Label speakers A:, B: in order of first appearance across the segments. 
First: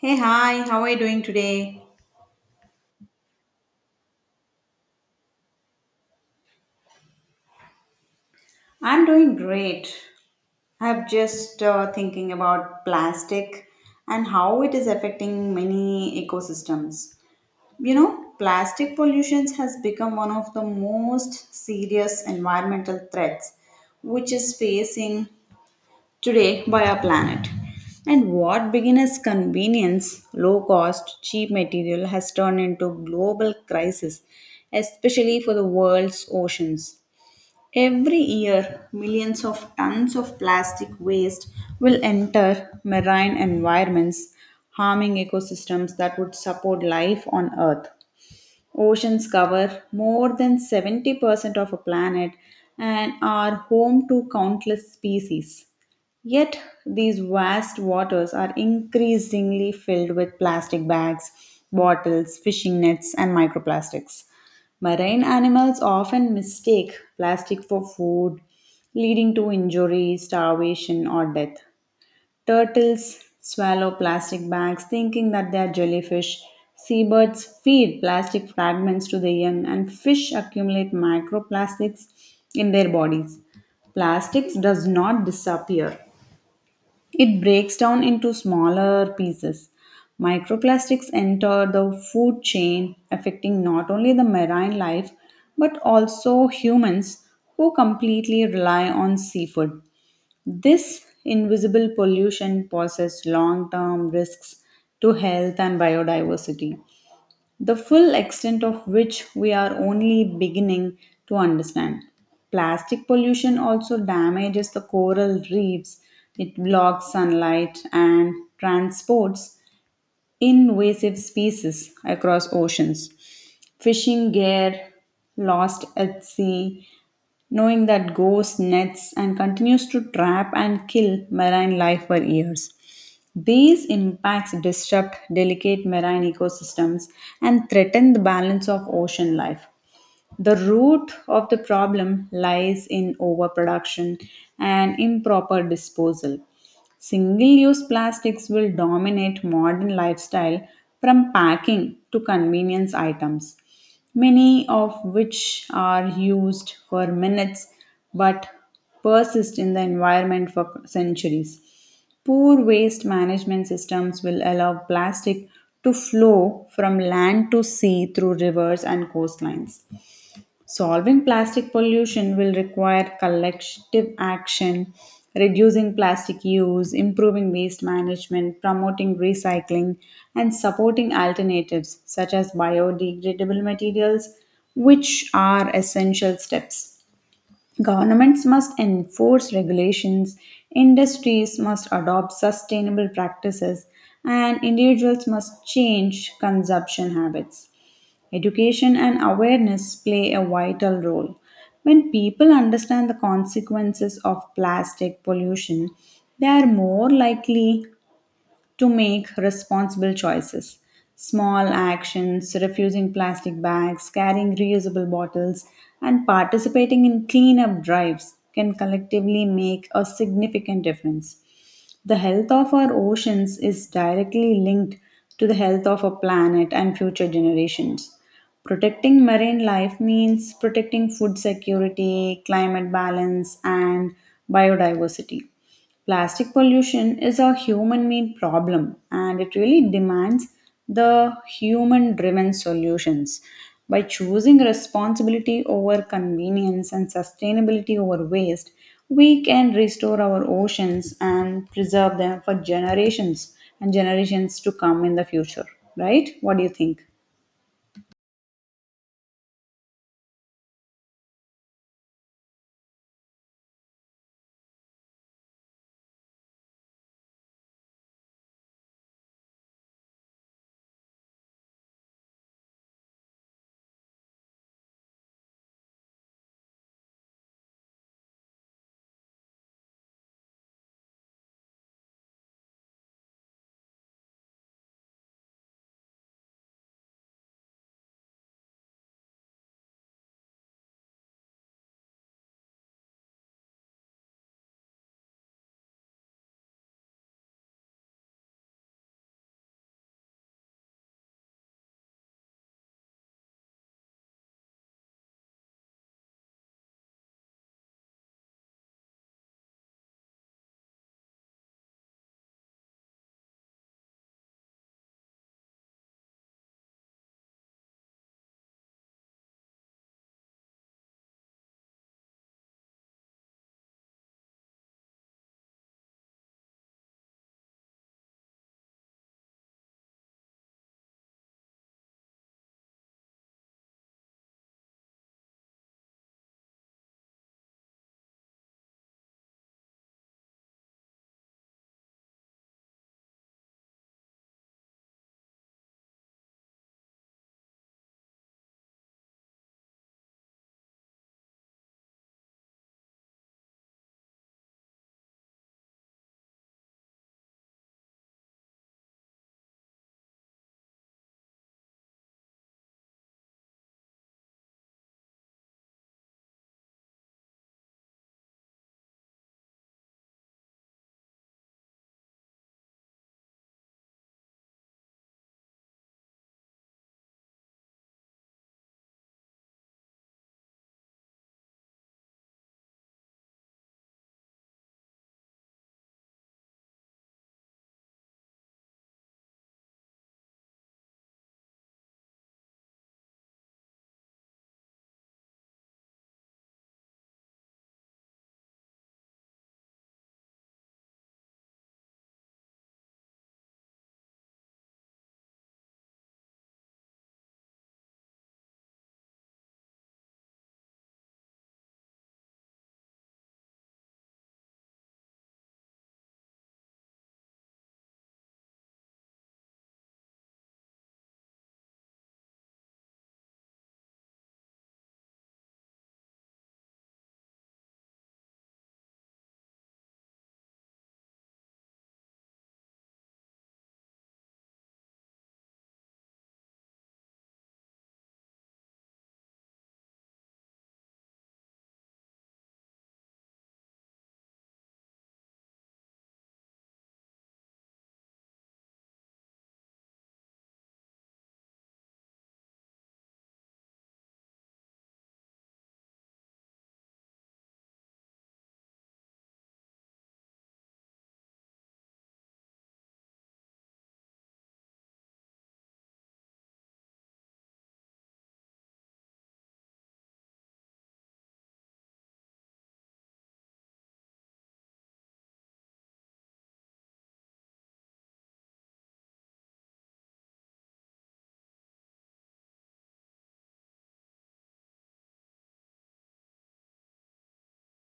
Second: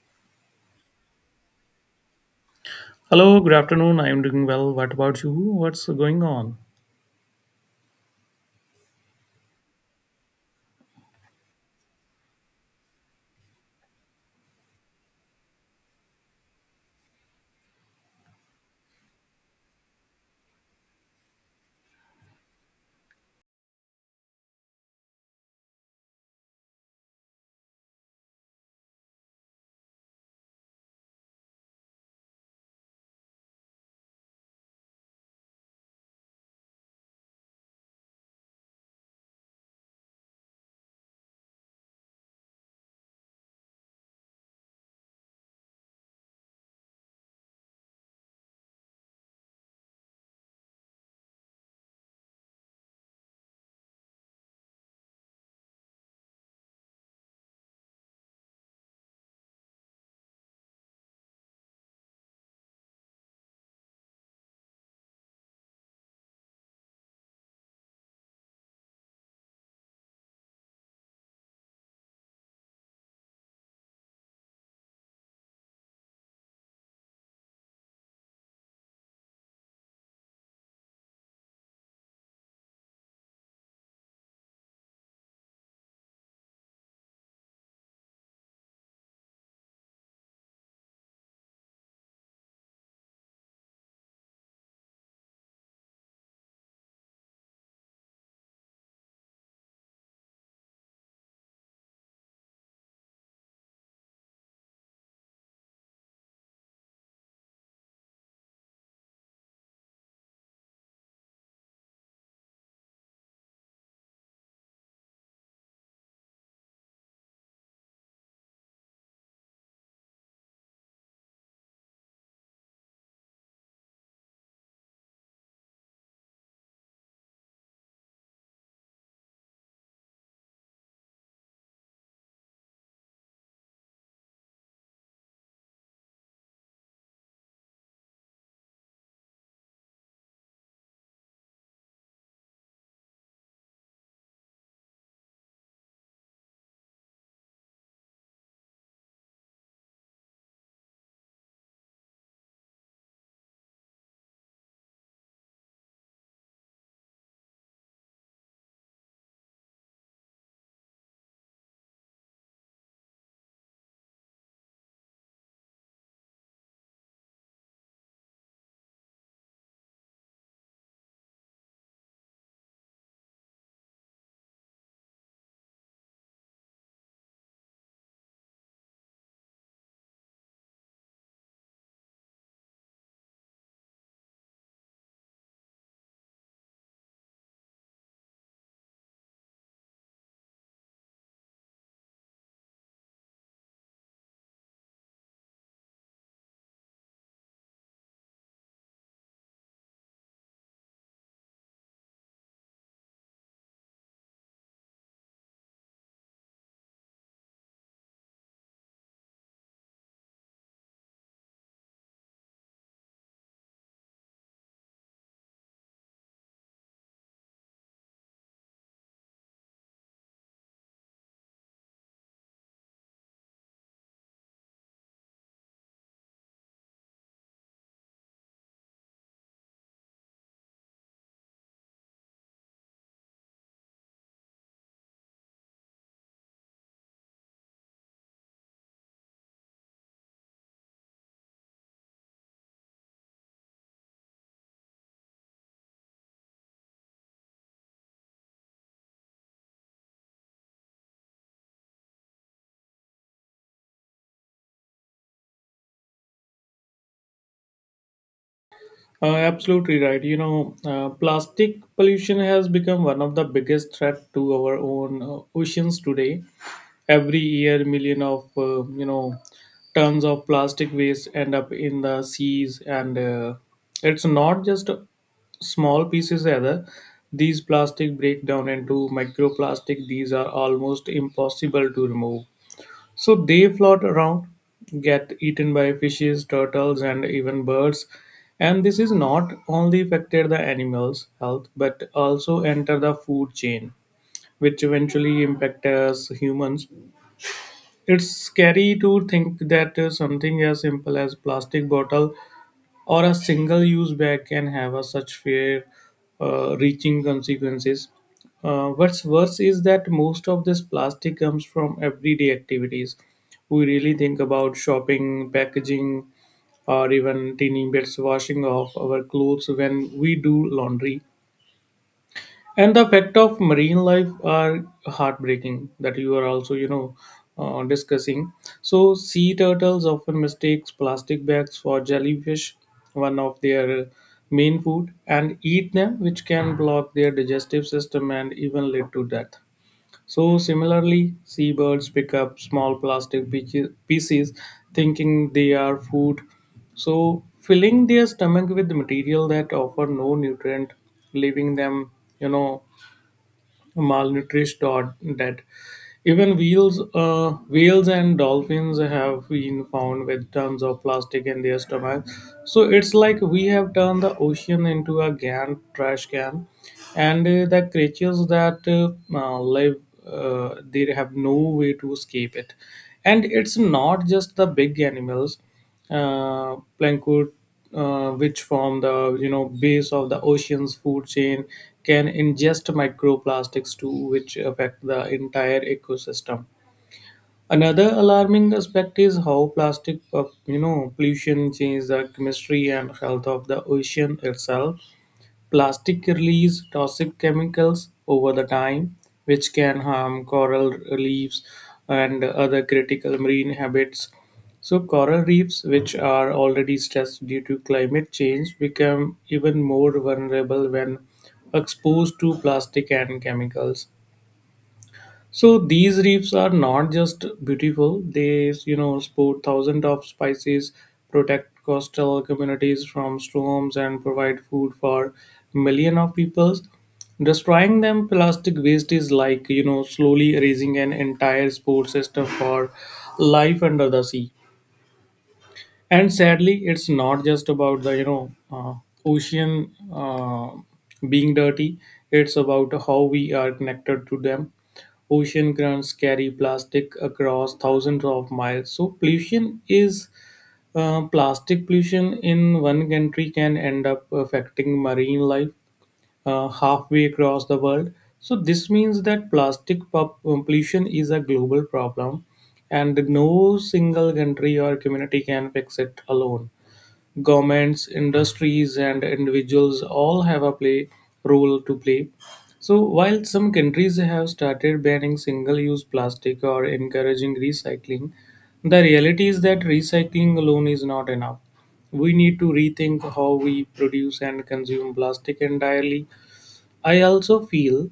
A: Hey, hi, how are you doing today?
B: Hello, good afternoon. I'm doing well. What about you? What's going on?
A: I'm doing great. I'm just thinking about plastic and how it is affecting many ecosystems. You know, plastic pollution has become one of the most serious environmental threats which is facing today by our planet. And what began as convenience, low cost, cheap material has turned into global crisis, especially for the world's oceans. Every year, millions of tons of plastic waste will enter marine environments, harming ecosystems that would support life on Earth. Oceans cover more than 70% of a planet and are home to countless species. Yet, these vast waters are increasingly filled with plastic bags, bottles, fishing nets, and microplastics. Marine animals often mistake plastic for food, leading to injury, starvation, or death. Turtles swallow plastic bags thinking that they are jellyfish. Seabirds feed plastic fragments to the young, and fish accumulate microplastics in their bodies. Plastics does not disappear it breaks down into smaller pieces. Microplastics enter the food chain, affecting not only the marine life but also humans who completely rely on seafood. This invisible pollution poses long term risks to health and biodiversity the full extent of which we are only beginning to understand. Plastic pollution also damages the coral reefs, it blocks sunlight and transports invasive species across oceans. Fishing gear lost at sea, knowing that ghosts nets and continues to trap and kill marine life for years. These impacts disrupt delicate marine ecosystems and threaten the balance of ocean life. The root of the problem lies in overproduction and improper disposal. Single use plastics will dominate modern lifestyle from packing to convenience items, many of which are used for minutes but persist in the environment for centuries. Poor waste management systems will allow plastic to flow from land to sea through rivers and coastlines. Solving plastic pollution will require collective action, reducing plastic use, improving waste management, promoting recycling, and supporting alternatives such as biodegradable materials, which are essential steps. Governments must enforce regulations, industries must adopt sustainable practices, and individuals must change consumption habits. Education and awareness play a vital role. When people understand the consequences of plastic pollution, they are more likely to make responsible choices. Small actions, refusing plastic bags, carrying reusable bottles, and participating in cleanup drives can collectively make a significant difference. The health of our oceans is directly linked to the health of our planet and future generations. Protecting marine life means protecting food security, climate balance, and biodiversity. Plastic pollution is a human made problem and it really demands the human driven solutions. By choosing responsibility over convenience and sustainability over waste, we can restore our oceans and preserve them for generations and generations to come in the future. Right? What do you think?
B: Absolutely right. Plastic pollution has become one of the biggest threat to our own oceans today. Every year, million of tons of plastic waste end up in the seas, and it's not just small pieces either. These plastic break down into microplastic. These are almost impossible to remove. So they float around, get eaten by fishes, turtles, and even birds. And this is not only affected the animals' health, but also enter the food chain, which eventually impact us humans. It's scary to think that something as simple as plastic bottle or a single use bag can have a such fair reaching consequences. What's worse is that most of this plastic comes from everyday activities. We really think about shopping, packaging, or even tiny bits washing of our clothes when we do laundry. And the fact of marine life are heartbreaking that you are also discussing. So sea turtles often mistakes plastic bags for jellyfish, one of their main food, and eat them, which can block their digestive system and even lead to death. So similarly, seabirds pick up small plastic pieces, thinking they are food, so filling their stomach with material that offer no nutrient, leaving them, you know, malnourished or dead. Even whales and dolphins have been found with tons of plastic in their stomachs. So it's like we have turned the ocean into a giant trash can, and the creatures that live, they have no way to escape it. And it's not just the big animals, plankton, which form the base of the ocean's food chain, can ingest microplastics too, which affect the entire ecosystem. Another alarming aspect is how plastic, pollution changes the chemistry and health of the ocean itself. Plastic release toxic chemicals over the time, which can harm coral reefs and other critical marine habits. So coral reefs, which are already stressed due to climate change, become even more vulnerable when exposed to plastic and chemicals. So these reefs are not just beautiful; they, sport thousands of species, protect coastal communities from storms, and provide food for millions of peoples. Destroying them, plastic waste is like slowly erasing an entire sport system for life under the sea. And sadly, it's not just about the ocean being dirty. It's about how we are connected to them. Ocean currents carry plastic across thousands of miles. So pollution is plastic pollution in one country can end up affecting marine life halfway across the world. So this means that plastic pollution is a global problem, and no single country or community can fix it alone. Governments, industries, and individuals all have a play role to play. So while some countries have started banning single-use plastic or encouraging recycling, the reality is that recycling alone is not enough. We need to rethink how we produce and consume plastic entirely. I also feel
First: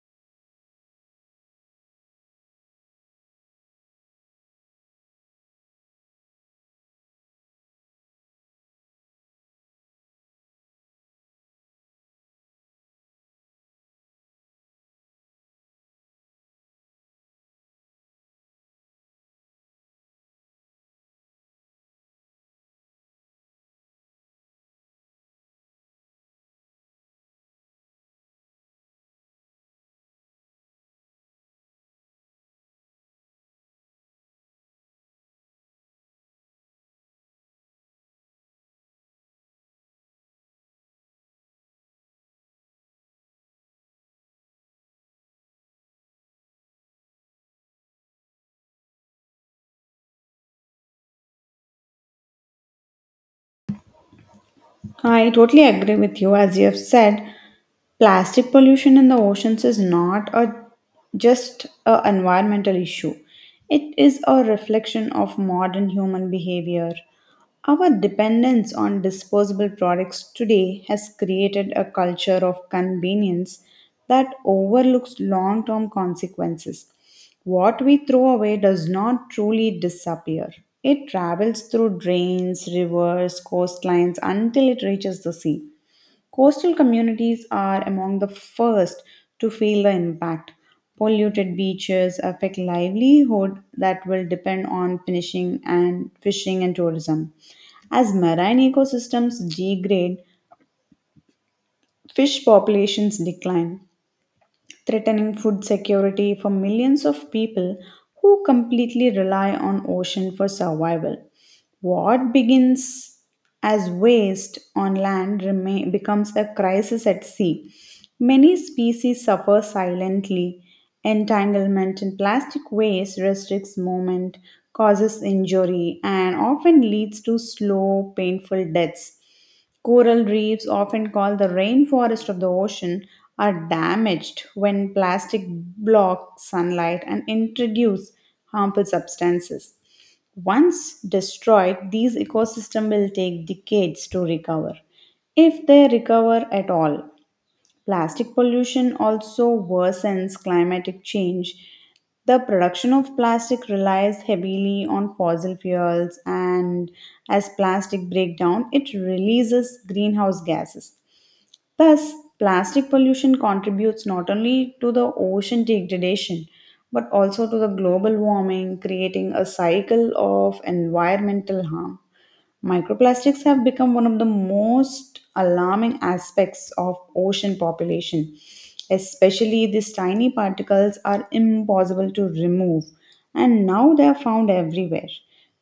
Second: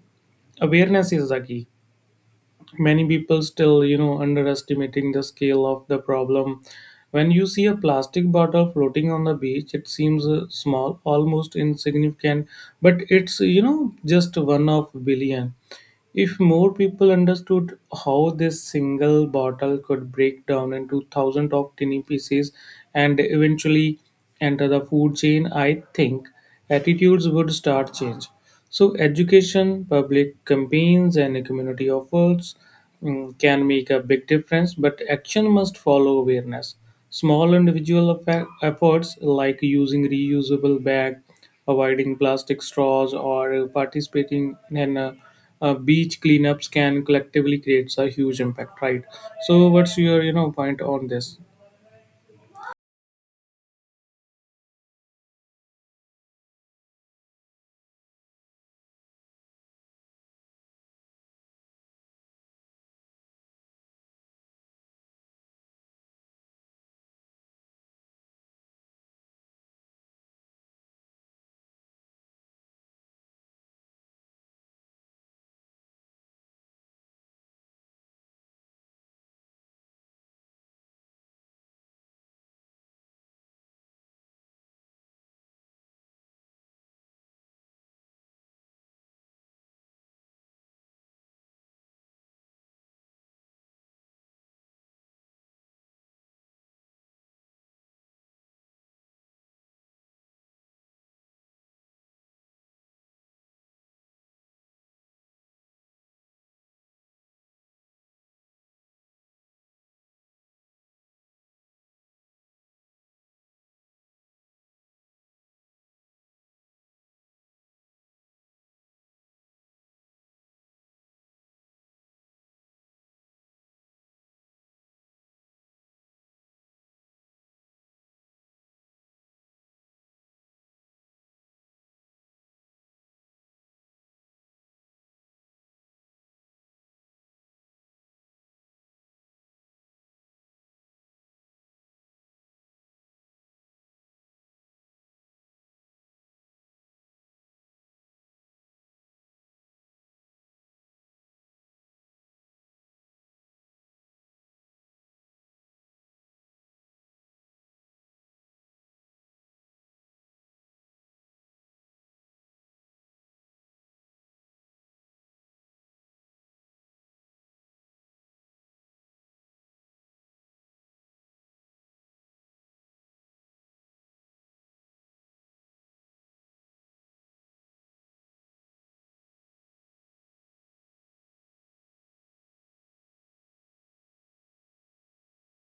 B: awareness is the key. Many people still, underestimating the scale of the problem. When you see a plastic bottle floating on the beach, it seems small, almost insignificant, but it's, just one of billion. If more people understood how this single bottle could break down into thousands of tiny pieces and eventually enter the food chain, I think attitudes would start change. So education, public campaigns, and community efforts can make a big difference, but action must follow awareness. Small individual efforts like using reusable bag, avoiding plastic straws, or participating in a beach cleanups can collectively create a huge impact, right? So what's your point on this?
A: I totally agree with you. As you have said, plastic pollution in the oceans is not a just a environmental issue. It is a reflection of modern human behavior. Our dependence on disposable products today has created a culture of convenience that overlooks long term consequences. What we throw away does not truly disappear. It travels through drains, rivers, coastlines until it reaches the sea. Coastal communities are among the first to feel the impact. Polluted beaches affect livelihood that will depend on finishing and fishing and tourism. As marine ecosystems degrade, fish populations decline threatening food security for millions of people who completely rely on ocean for survival. What begins as waste on land remain, becomes a crisis at sea. Many species suffer silently. Entanglement in plastic waste restricts movement, causes injury, and often leads to slow, painful deaths. Coral reefs, often called the rainforest of the ocean, are damaged when plastic blocks sunlight and introduce harmful substances. Once destroyed, these ecosystems will take decades to recover, if they recover at all. Plastic pollution also worsens climatic change. The production of plastic relies heavily on fossil fuels, and as plastic breaks down, it releases greenhouse gases. Thus, plastic pollution contributes not only to the ocean degradation but also to the global warming, creating a cycle of environmental harm. Microplastics have become one of the most alarming aspects of ocean population, especially these tiny particles are impossible to remove, and now they are found everywhere,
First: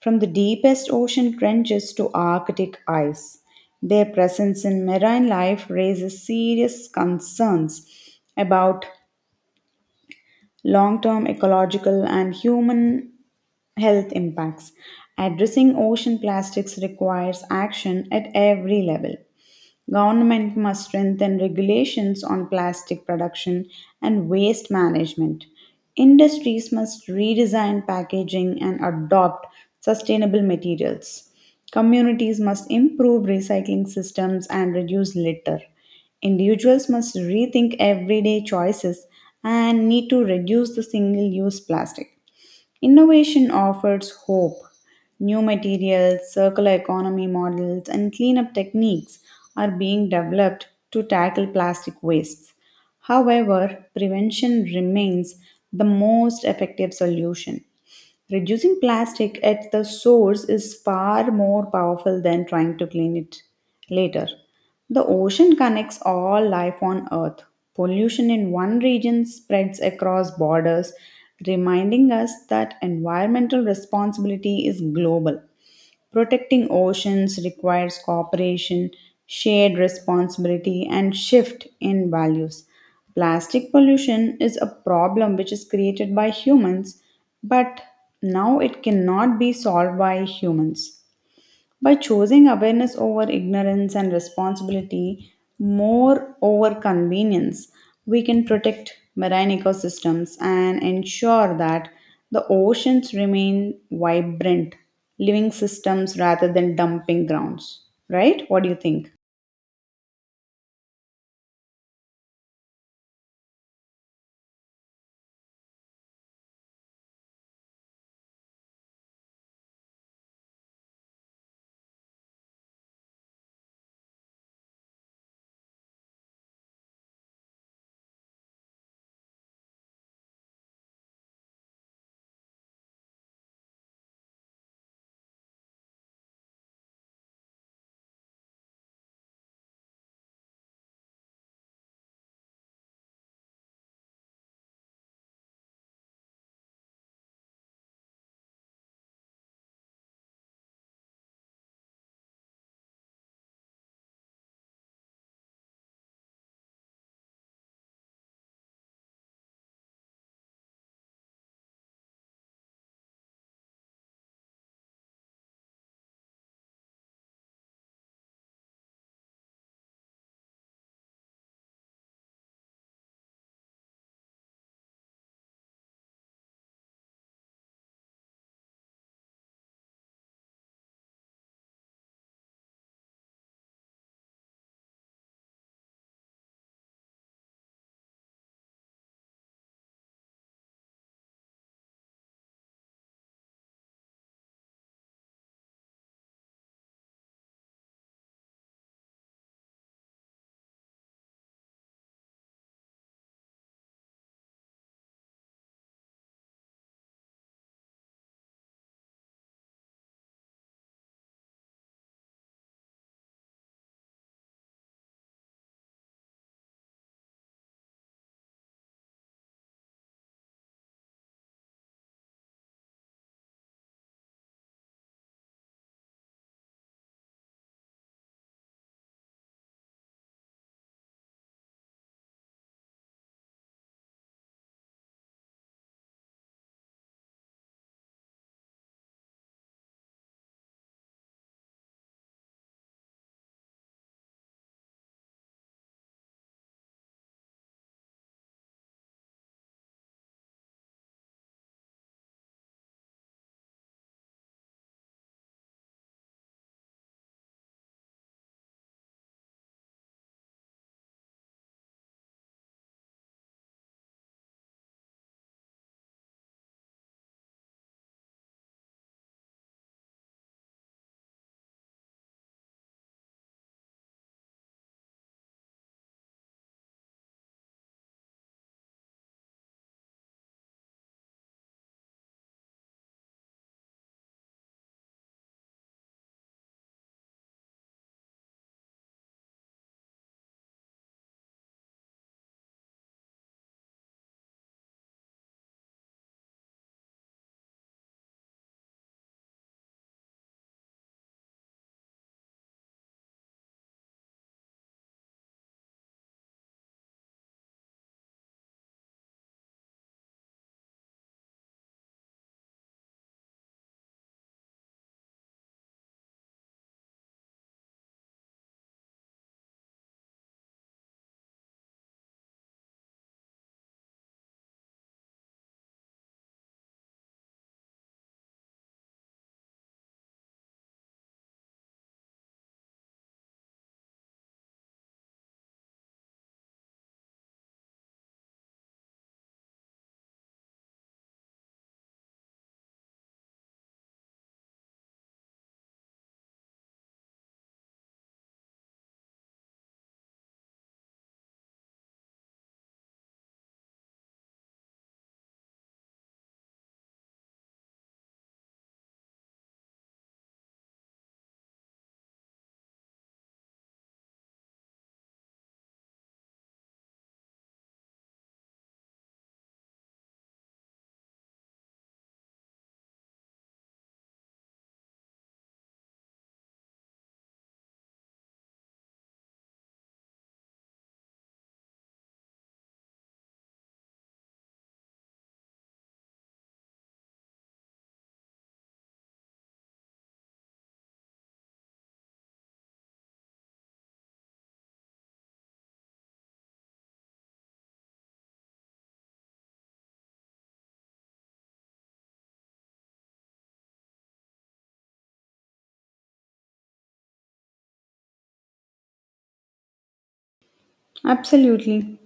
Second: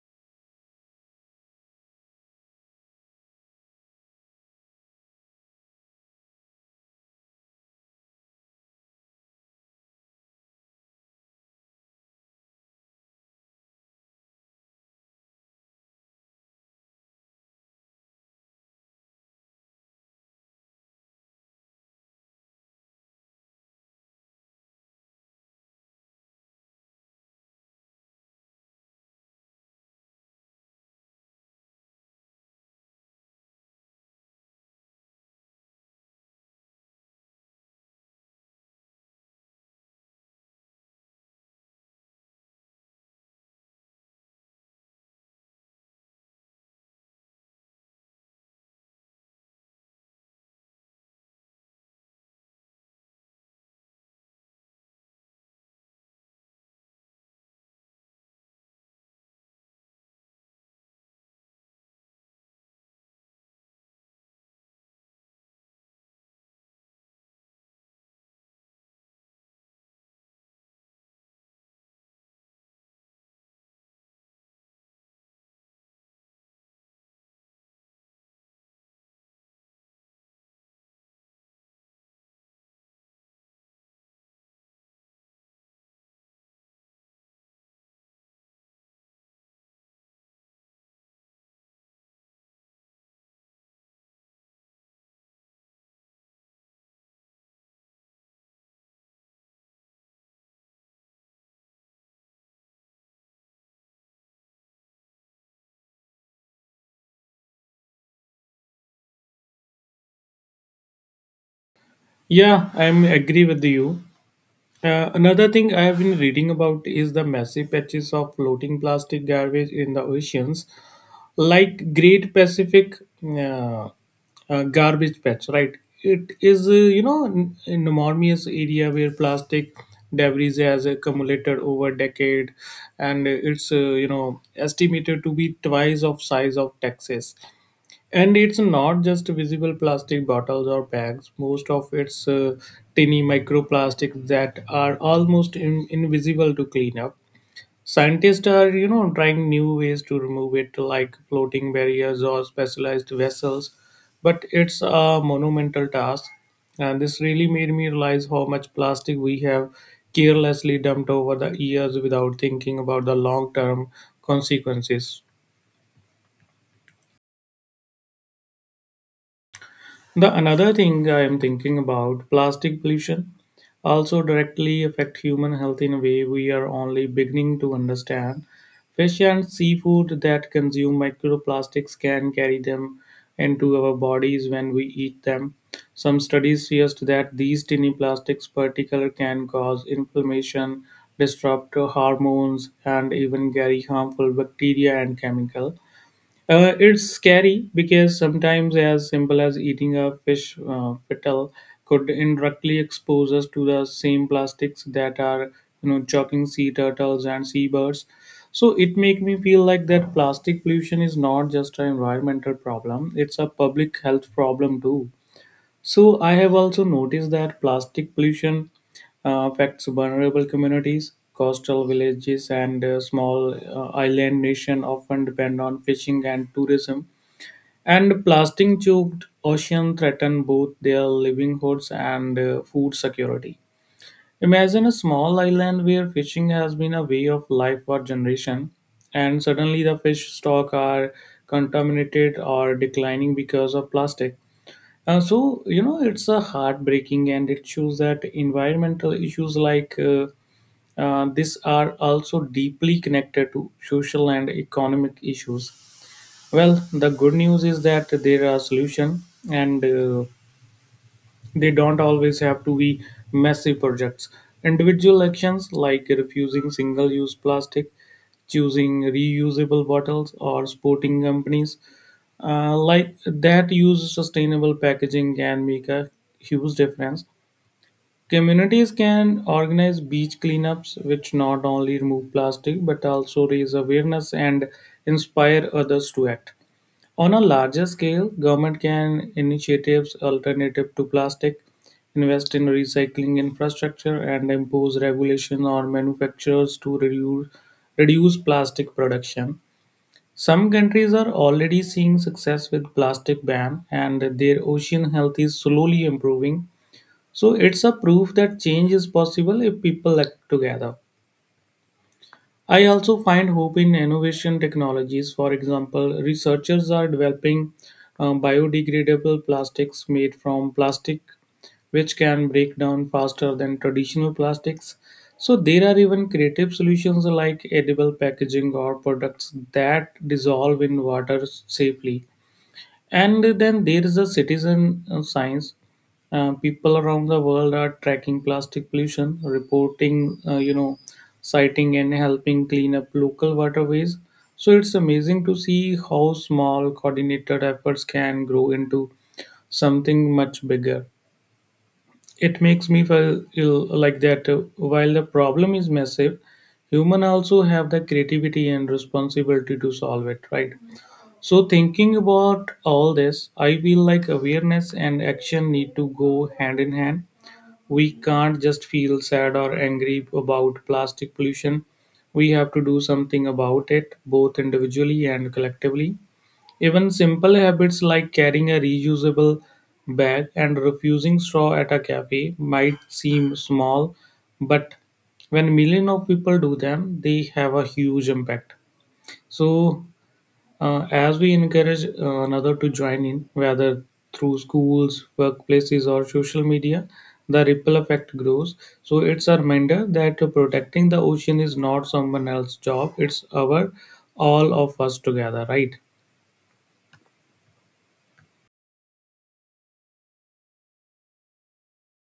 A: from the deepest ocean trenches to Arctic ice. Their presence in marine life raises serious concerns about long term ecological and human health impacts. Addressing ocean plastics requires action at every level. Government must strengthen regulations on plastic production and waste management. Industries must redesign packaging and adopt sustainable materials. Communities must improve recycling systems and reduce litter. Individuals must rethink everyday choices and need to reduce the single use plastic. Innovation offers hope. New materials, circular economy models, and cleanup techniques are being developed to tackle plastic wastes. However, prevention remains the most effective solution. Reducing plastic at the source is far more powerful than trying to clean it later. The ocean connects all life on Earth. Pollution in one region spreads across borders, reminding us that environmental responsibility is global. Protecting oceans requires cooperation, shared responsibility, and shift in values. Plastic pollution is a problem which is created by humans, but now it cannot be solved by humans. By choosing awareness over ignorance and responsibility more over convenience, we can protect marine ecosystems and ensure that the oceans remain vibrant, living systems rather than dumping grounds. Right? What do you think?
B: Yeah, I am agree with you. Another thing I have been reading about is the massive patches of floating plastic garbage in the oceans, like Great Pacific uh, Garbage Patch, right? It is, an enormous area where plastic debris has accumulated over decade, and it's, estimated to be twice of size of Texas. And it's not just visible plastic bottles or bags. Most of it's tiny microplastics that are almost invisible to clean up. Scientists are, trying new ways to remove it, like floating barriers or specialized vessels, but it's a monumental task. And this really made me realize how much plastic we have carelessly dumped over the years without thinking about the long term consequences. The another thing I am thinking about plastic pollution also directly affect human health in a way we are only beginning to understand. Fish and seafood that consume microplastics can carry them into our bodies when we eat them. Some studies suggest that these tiny plastics particular, can cause inflammation, disrupt hormones, and even carry harmful bacteria and chemical. It's scary because sometimes as simple as eating a fish petal could indirectly expose us to the same plastics that are, choking sea turtles and seabirds. So it make me feel like that plastic pollution is not just an environmental problem; it's a public health problem too. So I have also noticed that plastic pollution affects vulnerable communities. Coastal villages and small island nation often depend on fishing and tourism. And plastic-choked ocean threaten both their livelihoods and food security. Imagine a small island where fishing has been a way of life for generation, and suddenly the fish stock are contaminated or declining because of plastic. So it's a heartbreaking and it shows that environmental issues like this are also deeply connected to social and economic issues. Well, the good news is that there are solutions, and they don't always have to be massive projects. Individual actions like refusing single use plastic, choosing reusable bottles, or supporting companies like that use sustainable packaging can make a huge difference. Communities can organize beach cleanups, which not only remove plastic but also raise awareness and inspire others to act. On a larger scale, government can initiatives alternative to plastic, invest in recycling infrastructure, and impose regulation on manufacturers to reduce plastic production. Some countries are already seeing success with plastic ban, and their ocean health is slowly improving. So it's a proof that change is possible if people act together. I also find hope in innovation technologies. For example, researchers are developing biodegradable plastics made from plastic, which can break down faster than traditional plastics. So there are even creative solutions like edible packaging or products that dissolve in water safely. And then there is a citizen science. People around the world are tracking plastic pollution, reporting, citing and helping clean up local waterways. So it's amazing to see how small coordinated efforts can grow into something much bigger. It makes me feel ill like that while the problem is massive, human also have the creativity and responsibility to solve it, right? So, thinking about all this, I feel like awareness and action need to go hand in hand. We can't just feel sad or angry about plastic pollution. We have to do something about it, both individually and collectively. Even simple habits like carrying a reusable bag and refusing straw at a cafe might seem small, but when millions of people do them, they have a huge impact. So, as we encourage another to join in, whether through schools, workplaces, or social media, the ripple effect grows. So it's a reminder that protecting the ocean is not someone else's job, it's our all of us together, right?
A: Absolutely.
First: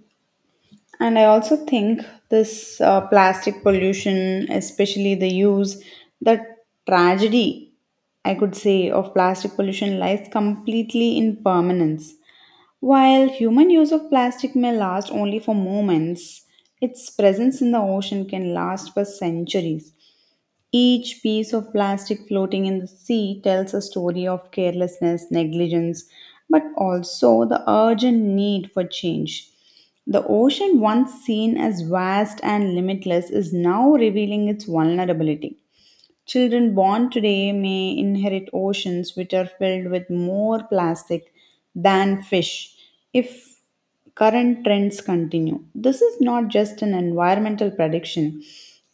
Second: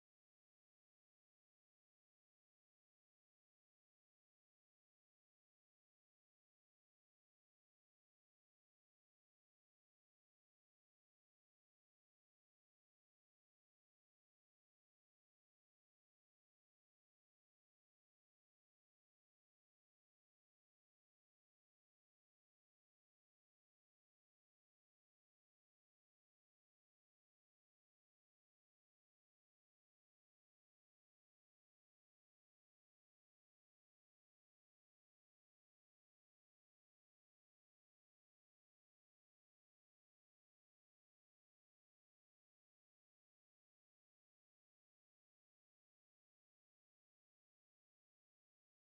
A: And I also think this plastic pollution, especially the use, the tragedy, I could say, of plastic pollution lies completely in permanence. While human use of plastic may last only for moments, its presence in the ocean can last for centuries. Each piece of plastic floating in the sea tells a story of carelessness, negligence, but also the urgent need for change. The ocean, once seen as vast and limitless, is now revealing its vulnerability. Children born today may inherit oceans which are filled with more plastic than fish if current trends continue. This is not just an environmental prediction,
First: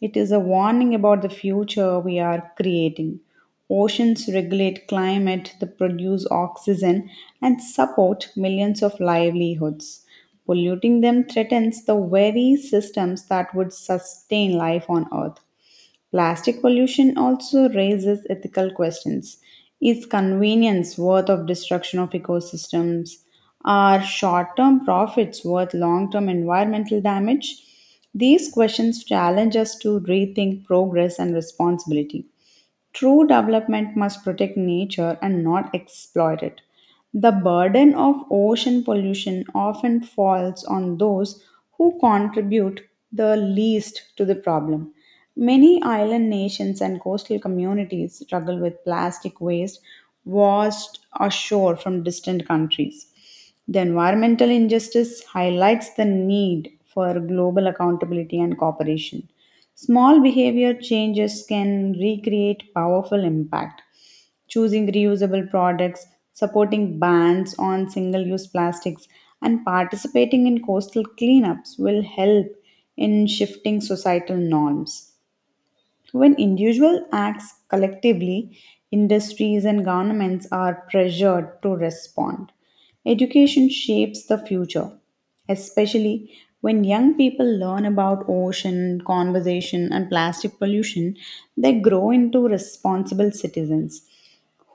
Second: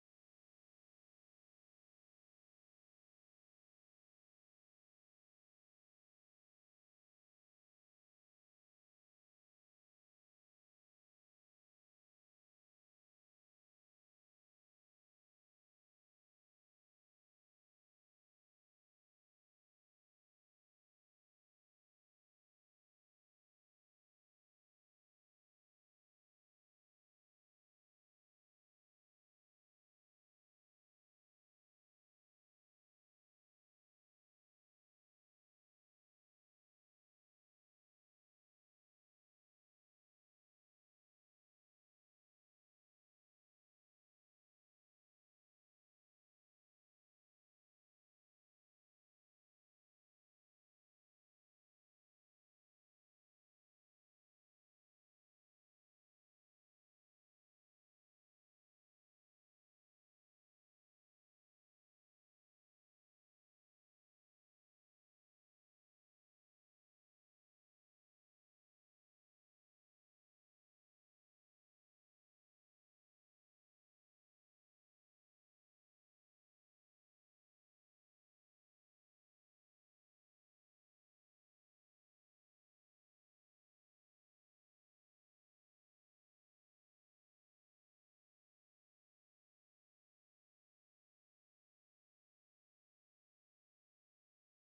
A: it is a warning about the future we are creating. Oceans regulate climate, they produce oxygen, and support millions of livelihoods. Polluting them threatens the very systems that would sustain life on Earth. Plastic pollution also raises ethical questions. Is convenience worth of destruction of ecosystems? Are short-term profits worth long-term environmental damage? These questions challenge us to rethink progress and responsibility. True development must protect nature and not exploit it. The burden of ocean pollution often falls on those who contribute the least to the problem. Many island nations and coastal communities struggle with plastic waste washed ashore from distant countries. The environmental injustice highlights the need for global accountability and cooperation. Small behavior changes can recreate powerful impact. Choosing reusable products, supporting bans on single use plastics, and participating in coastal cleanups will help in shifting societal norms. When individual acts collectively, industries and governments are pressured to respond. Education shapes the future, especially when young people learn about ocean conservation and plastic pollution, they grow into responsible citizens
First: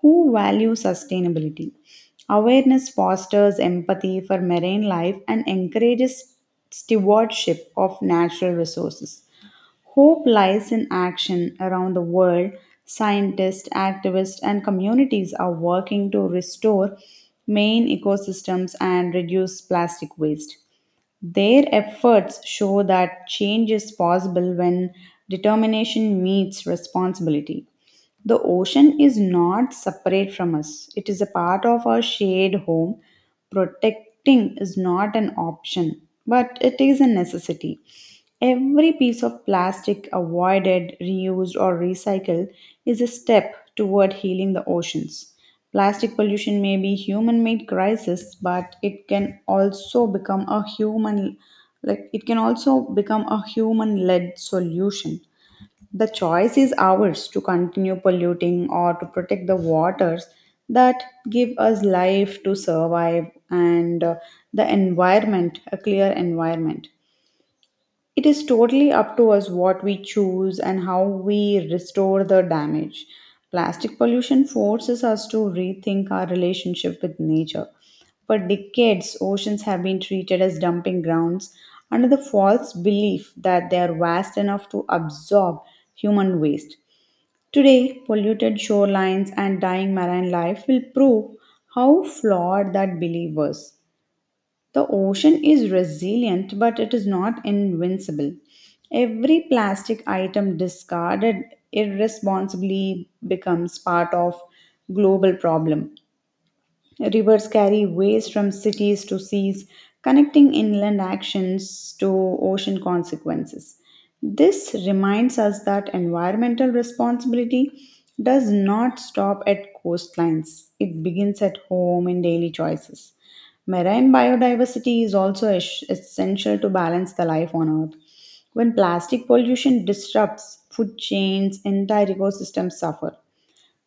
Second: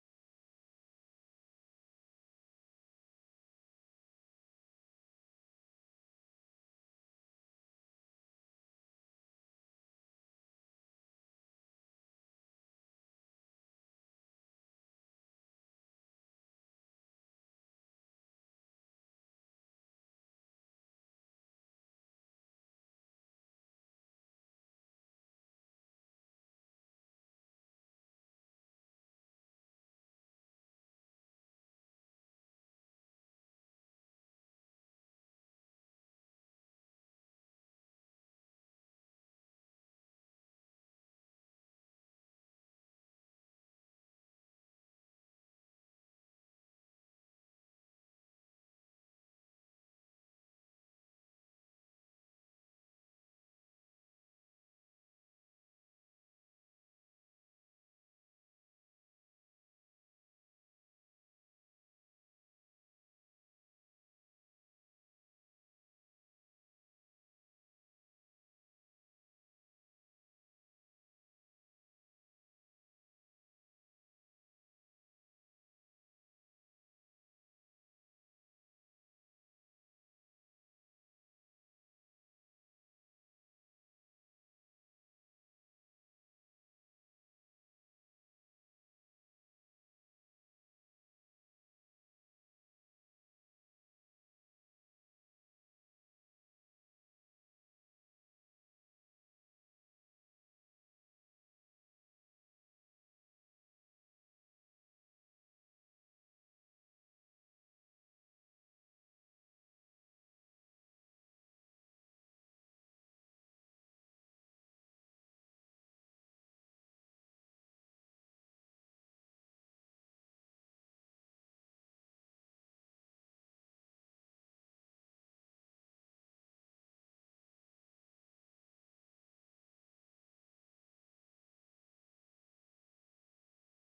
A: who value sustainability. Awareness fosters empathy for marine life and encourages stewardship of natural resources. Hope lies in action around the world. Scientists, activists, and communities are working to restore main ecosystems and reduce plastic waste. Their efforts show that change is possible when determination meets responsibility. The ocean is not separate from us, it is a part of our shared home. Protecting is not an option, but it is a necessity. Every piece of plastic avoided, reused, or recycled is a step toward healing the oceans. Plastic pollution may be human made crisis, but it can also become a human like it can also become a human led solution. The choice is ours to continue polluting or to protect the waters that give us life to survive and the environment, a clear environment. It is totally up to us what we choose and how we restore the damage. Plastic pollution forces us to rethink our relationship with nature. For decades, oceans have been treated as dumping grounds under the false belief that they are vast enough to absorb human waste. Today, polluted shorelines and dying marine life will prove how flawed that belief was. The ocean is resilient, but it is not invincible. Every plastic item discarded irresponsibly becomes part of global problem. Rivers carry waste from cities to seas, connecting inland actions to ocean consequences. This reminds us that environmental responsibility does not stop at coastlines, it begins at home in daily choices. Marine biodiversity is also essential to balance the life on Earth. When plastic pollution disrupts food chains, entire ecosystems suffer.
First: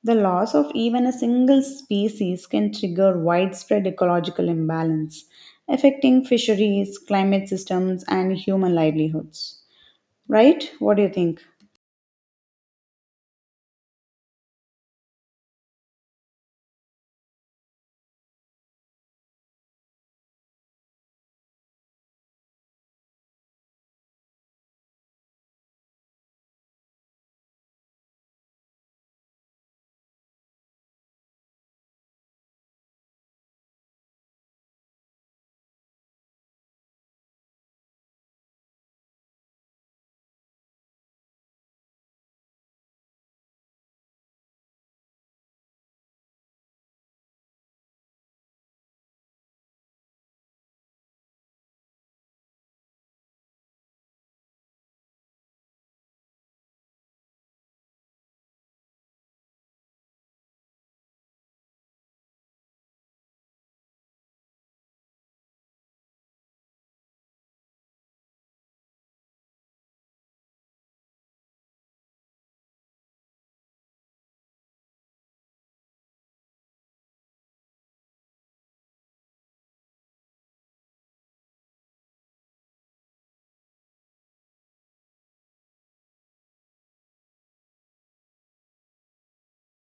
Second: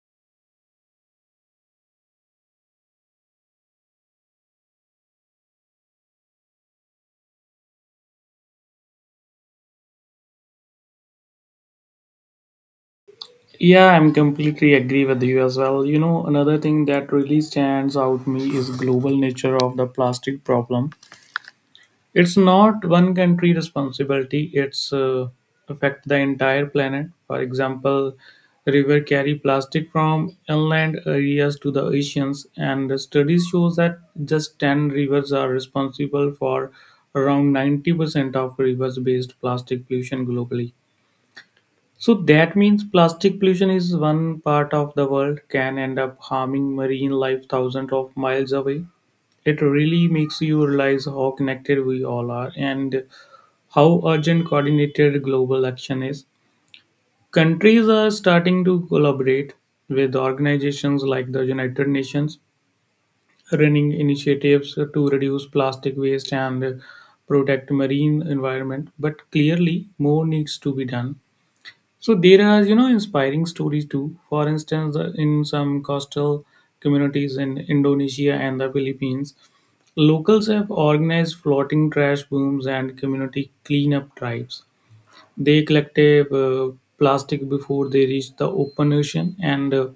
A: The loss of even a single species can trigger widespread ecological imbalance, affecting fisheries, climate systems, and human livelihoods. Right? What do you think?
B: Yeah, I'm completely agree with you as well. Another thing that really stands out me is global nature of the plastic problem. It's not one country responsibility. It's affect the entire planet. For example, river carry plastic from inland areas to the oceans, and the studies shows that just ten rivers are responsible for around 90% of rivers-based plastic pollution globally. So that means plastic pollution is one part of the world can end up harming marine life thousands of miles away. It really makes you realize how connected we all are and how urgent coordinated global action is. Countries are starting to collaborate with organizations like the United Nations, running initiatives to reduce plastic waste and protect marine environment. But clearly, more needs to be done. So there are, inspiring stories too. For instance, in some coastal communities in Indonesia and the Philippines, locals have organized floating trash booms and community cleanup drives. They collected plastic before they reached the open ocean, and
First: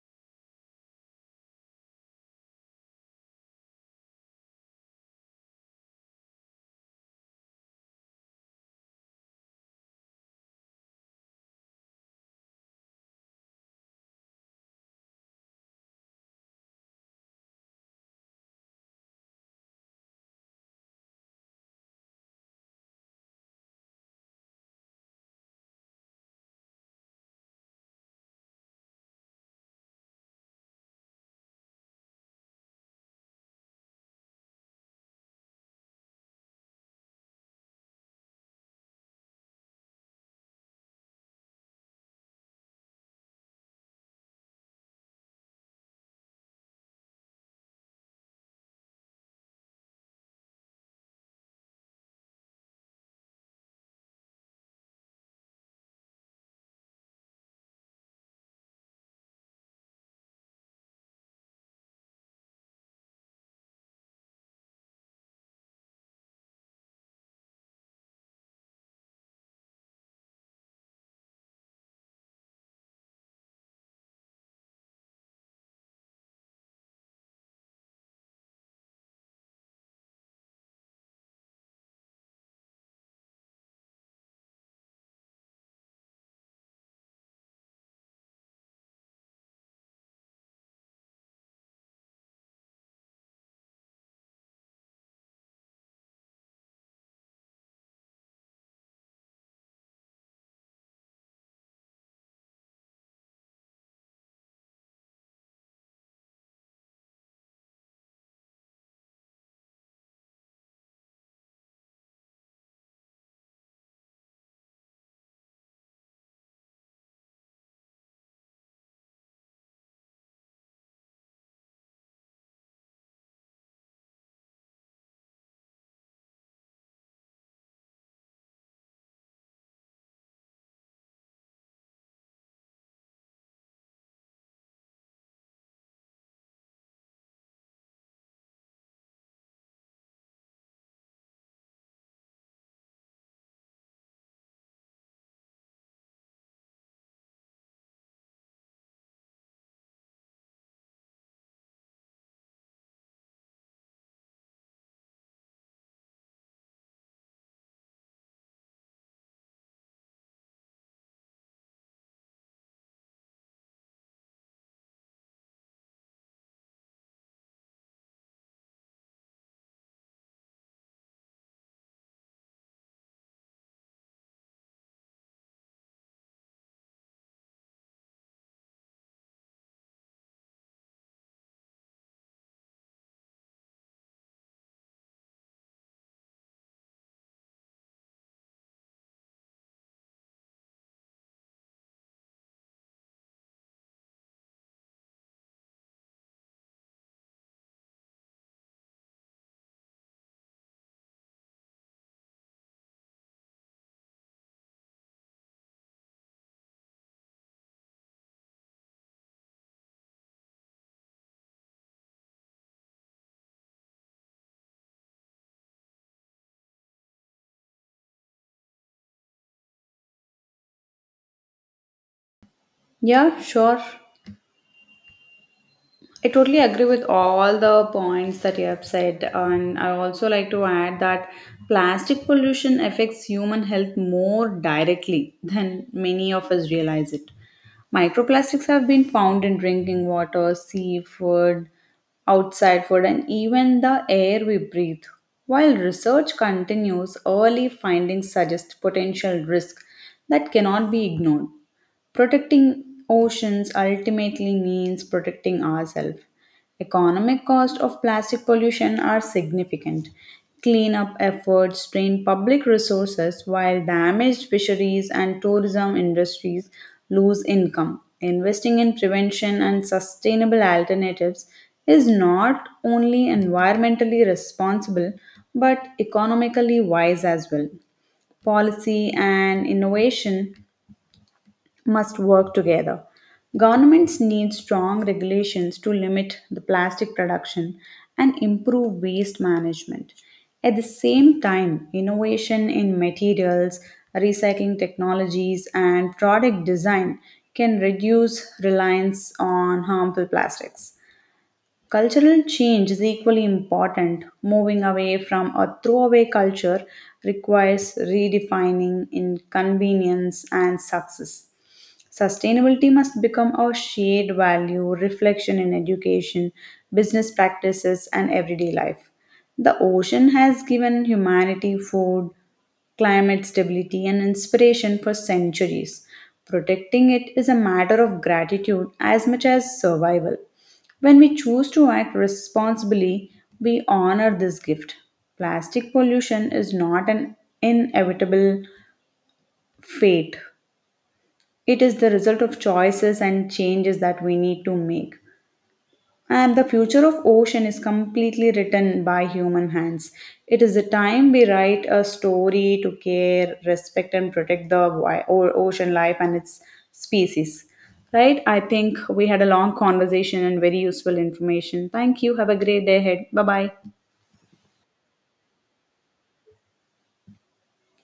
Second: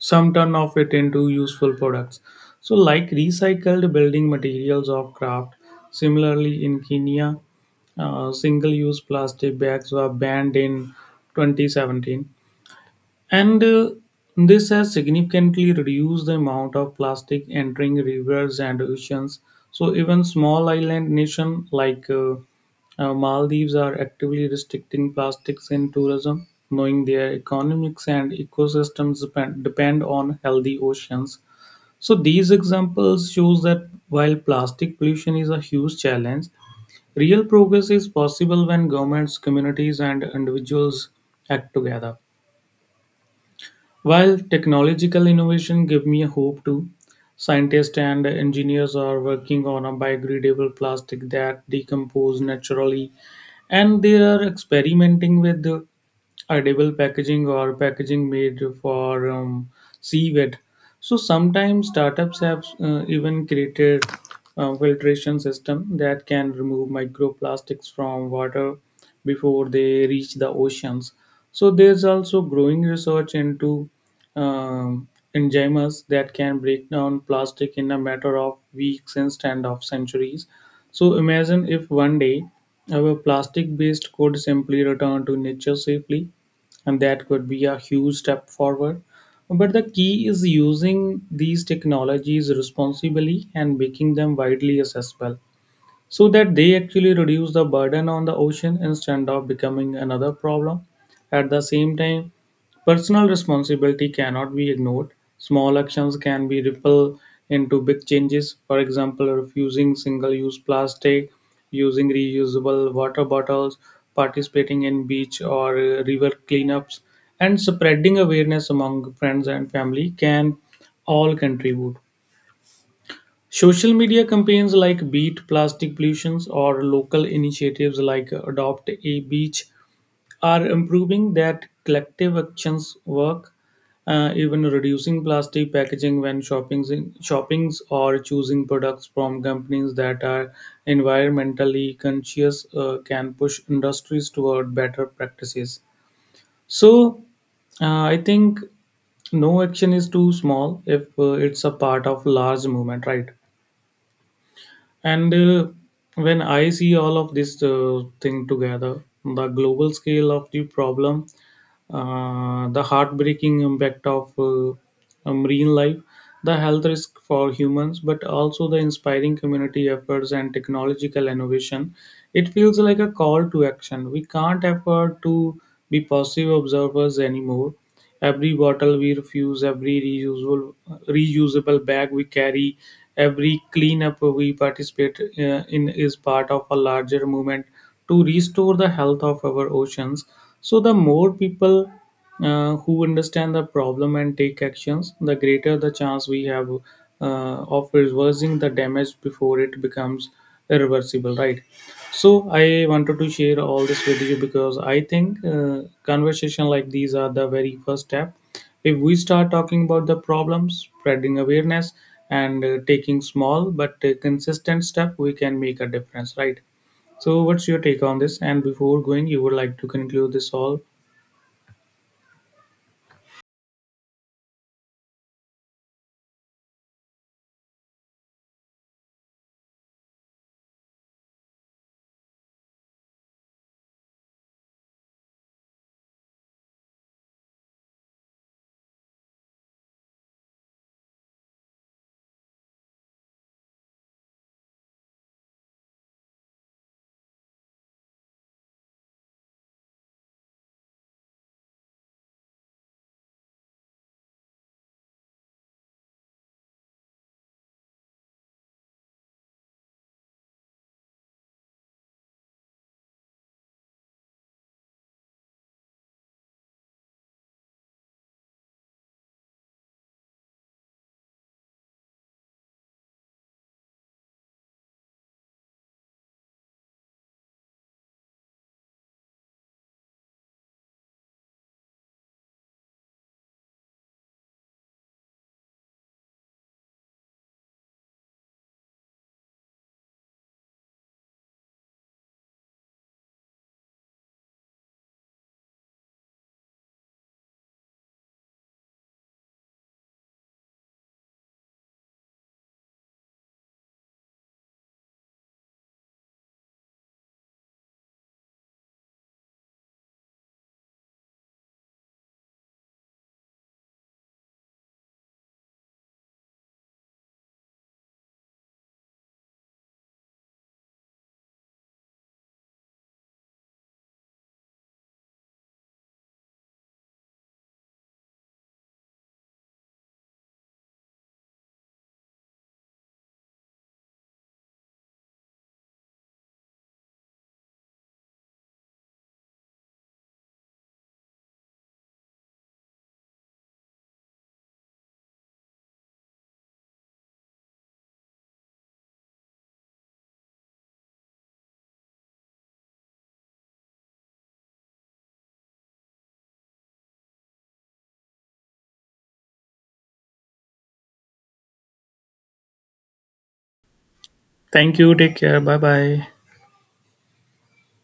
B: some turn of it into useful products. So, like recycled building materials of craft. Similarly, in Kenya, single-use plastic bags were banned in 2017. And this has significantly reduced the amount of plastic entering rivers and oceans. So even small island nation like Maldives are actively restricting plastics in tourism, knowing their economics and ecosystems depend on healthy oceans. So these examples shows that while plastic pollution is a huge challenge, real progress is possible when governments, communities, and individuals act together. While technological innovation give me a hope too, scientists and engineers are working on a biodegradable plastic that decompose naturally, and they are experimenting with edible packaging or packaging made for seaweed. So sometimes startups have even created a filtration system that can remove microplastics from water before they reach the oceans. So there's also growing research into um, enzymes that can break down plastic in a matter of weeks instead of centuries. So imagine if one day our plastic waste could simply return to nature safely, and that could be a huge step forward. But the key is using these technologies responsibly and making them widely accessible so that they actually reduce the burden on the ocean instead of becoming another problem. At the same time, personal responsibility cannot be ignored. Small actions can be ripple into big changes. For example, refusing single use plastic, using reusable water bottles, participating in beach or river cleanups, and spreading awareness among friends and family can all contribute. Social media campaigns like Beat Plastic Pollution or local initiatives like Adopt a Beach are improving that collective actions work, even reducing plastic packaging when shoppings or choosing products from companies that are environmentally conscious can push industries toward better practices. So, I think no action is too small if it's a part of large movement, right? And when I see all of this thing together, the global scale of the problem, the heartbreaking impact of a marine life, the health risk for humans, but also the inspiring community efforts and technological innovation, it feels like a call to action. We can't afford to be passive observers anymore. Every bottle we refuse, every reusable bag we carry, every cleanup we participate in is part of a larger movement to restore the health of our oceans. So the more people who understand the problem and take actions, the greater the chance we have of reversing the damage before it becomes irreversible. Right. So I wanted to share all this with you because I think conversation like these are the very first step. If we start talking about the problems, spreading awareness, and taking small but consistent step, we can make a difference, right? So what's your take on this? And before going, you would like to conclude this all.
A: Yeah, sure. I totally agree with all the points that you have said, and I also like to add that plastic pollution affects human health more directly than many of us realize it. Microplastics have been found in drinking water, seafood, outside food, and even the air we breathe. While research continues, early findings suggest potential risk that cannot be ignored. Protecting oceans ultimately means protecting ourselves. Economic costs of plastic pollution are significant. Cleanup efforts drain public resources while damaged fisheries and tourism industries lose income. Investing in prevention and sustainable alternatives is not only environmentally responsible but economically wise as well policy and innovation must work together. Governments need strong regulations to limit the plastic production and improve waste management. At the same time, innovation in materials, recycling technologies, and product design can reduce reliance on harmful plastics. Cultural change is equally important. Moving away from a throwaway culture requires redefining in convenience and success. Sustainability must become our shared value, reflection in education, business practices, and everyday life. The ocean has given humanity food, climate stability, and inspiration for centuries. Protecting it is a matter of gratitude as much as survival. When we choose to act responsibly, we honor this gift. Plastic pollution is not an inevitable fate. It is the result of choices and changes that we need to make. And the future of ocean is completely written by human hands. It is the time we write a story to care, respect, and protect the ocean life and its species. Right? I think we had a long conversation and very useful information. Thank you. Have a great day ahead. Bye bye.
B: Thank you. Take care. Bye bye.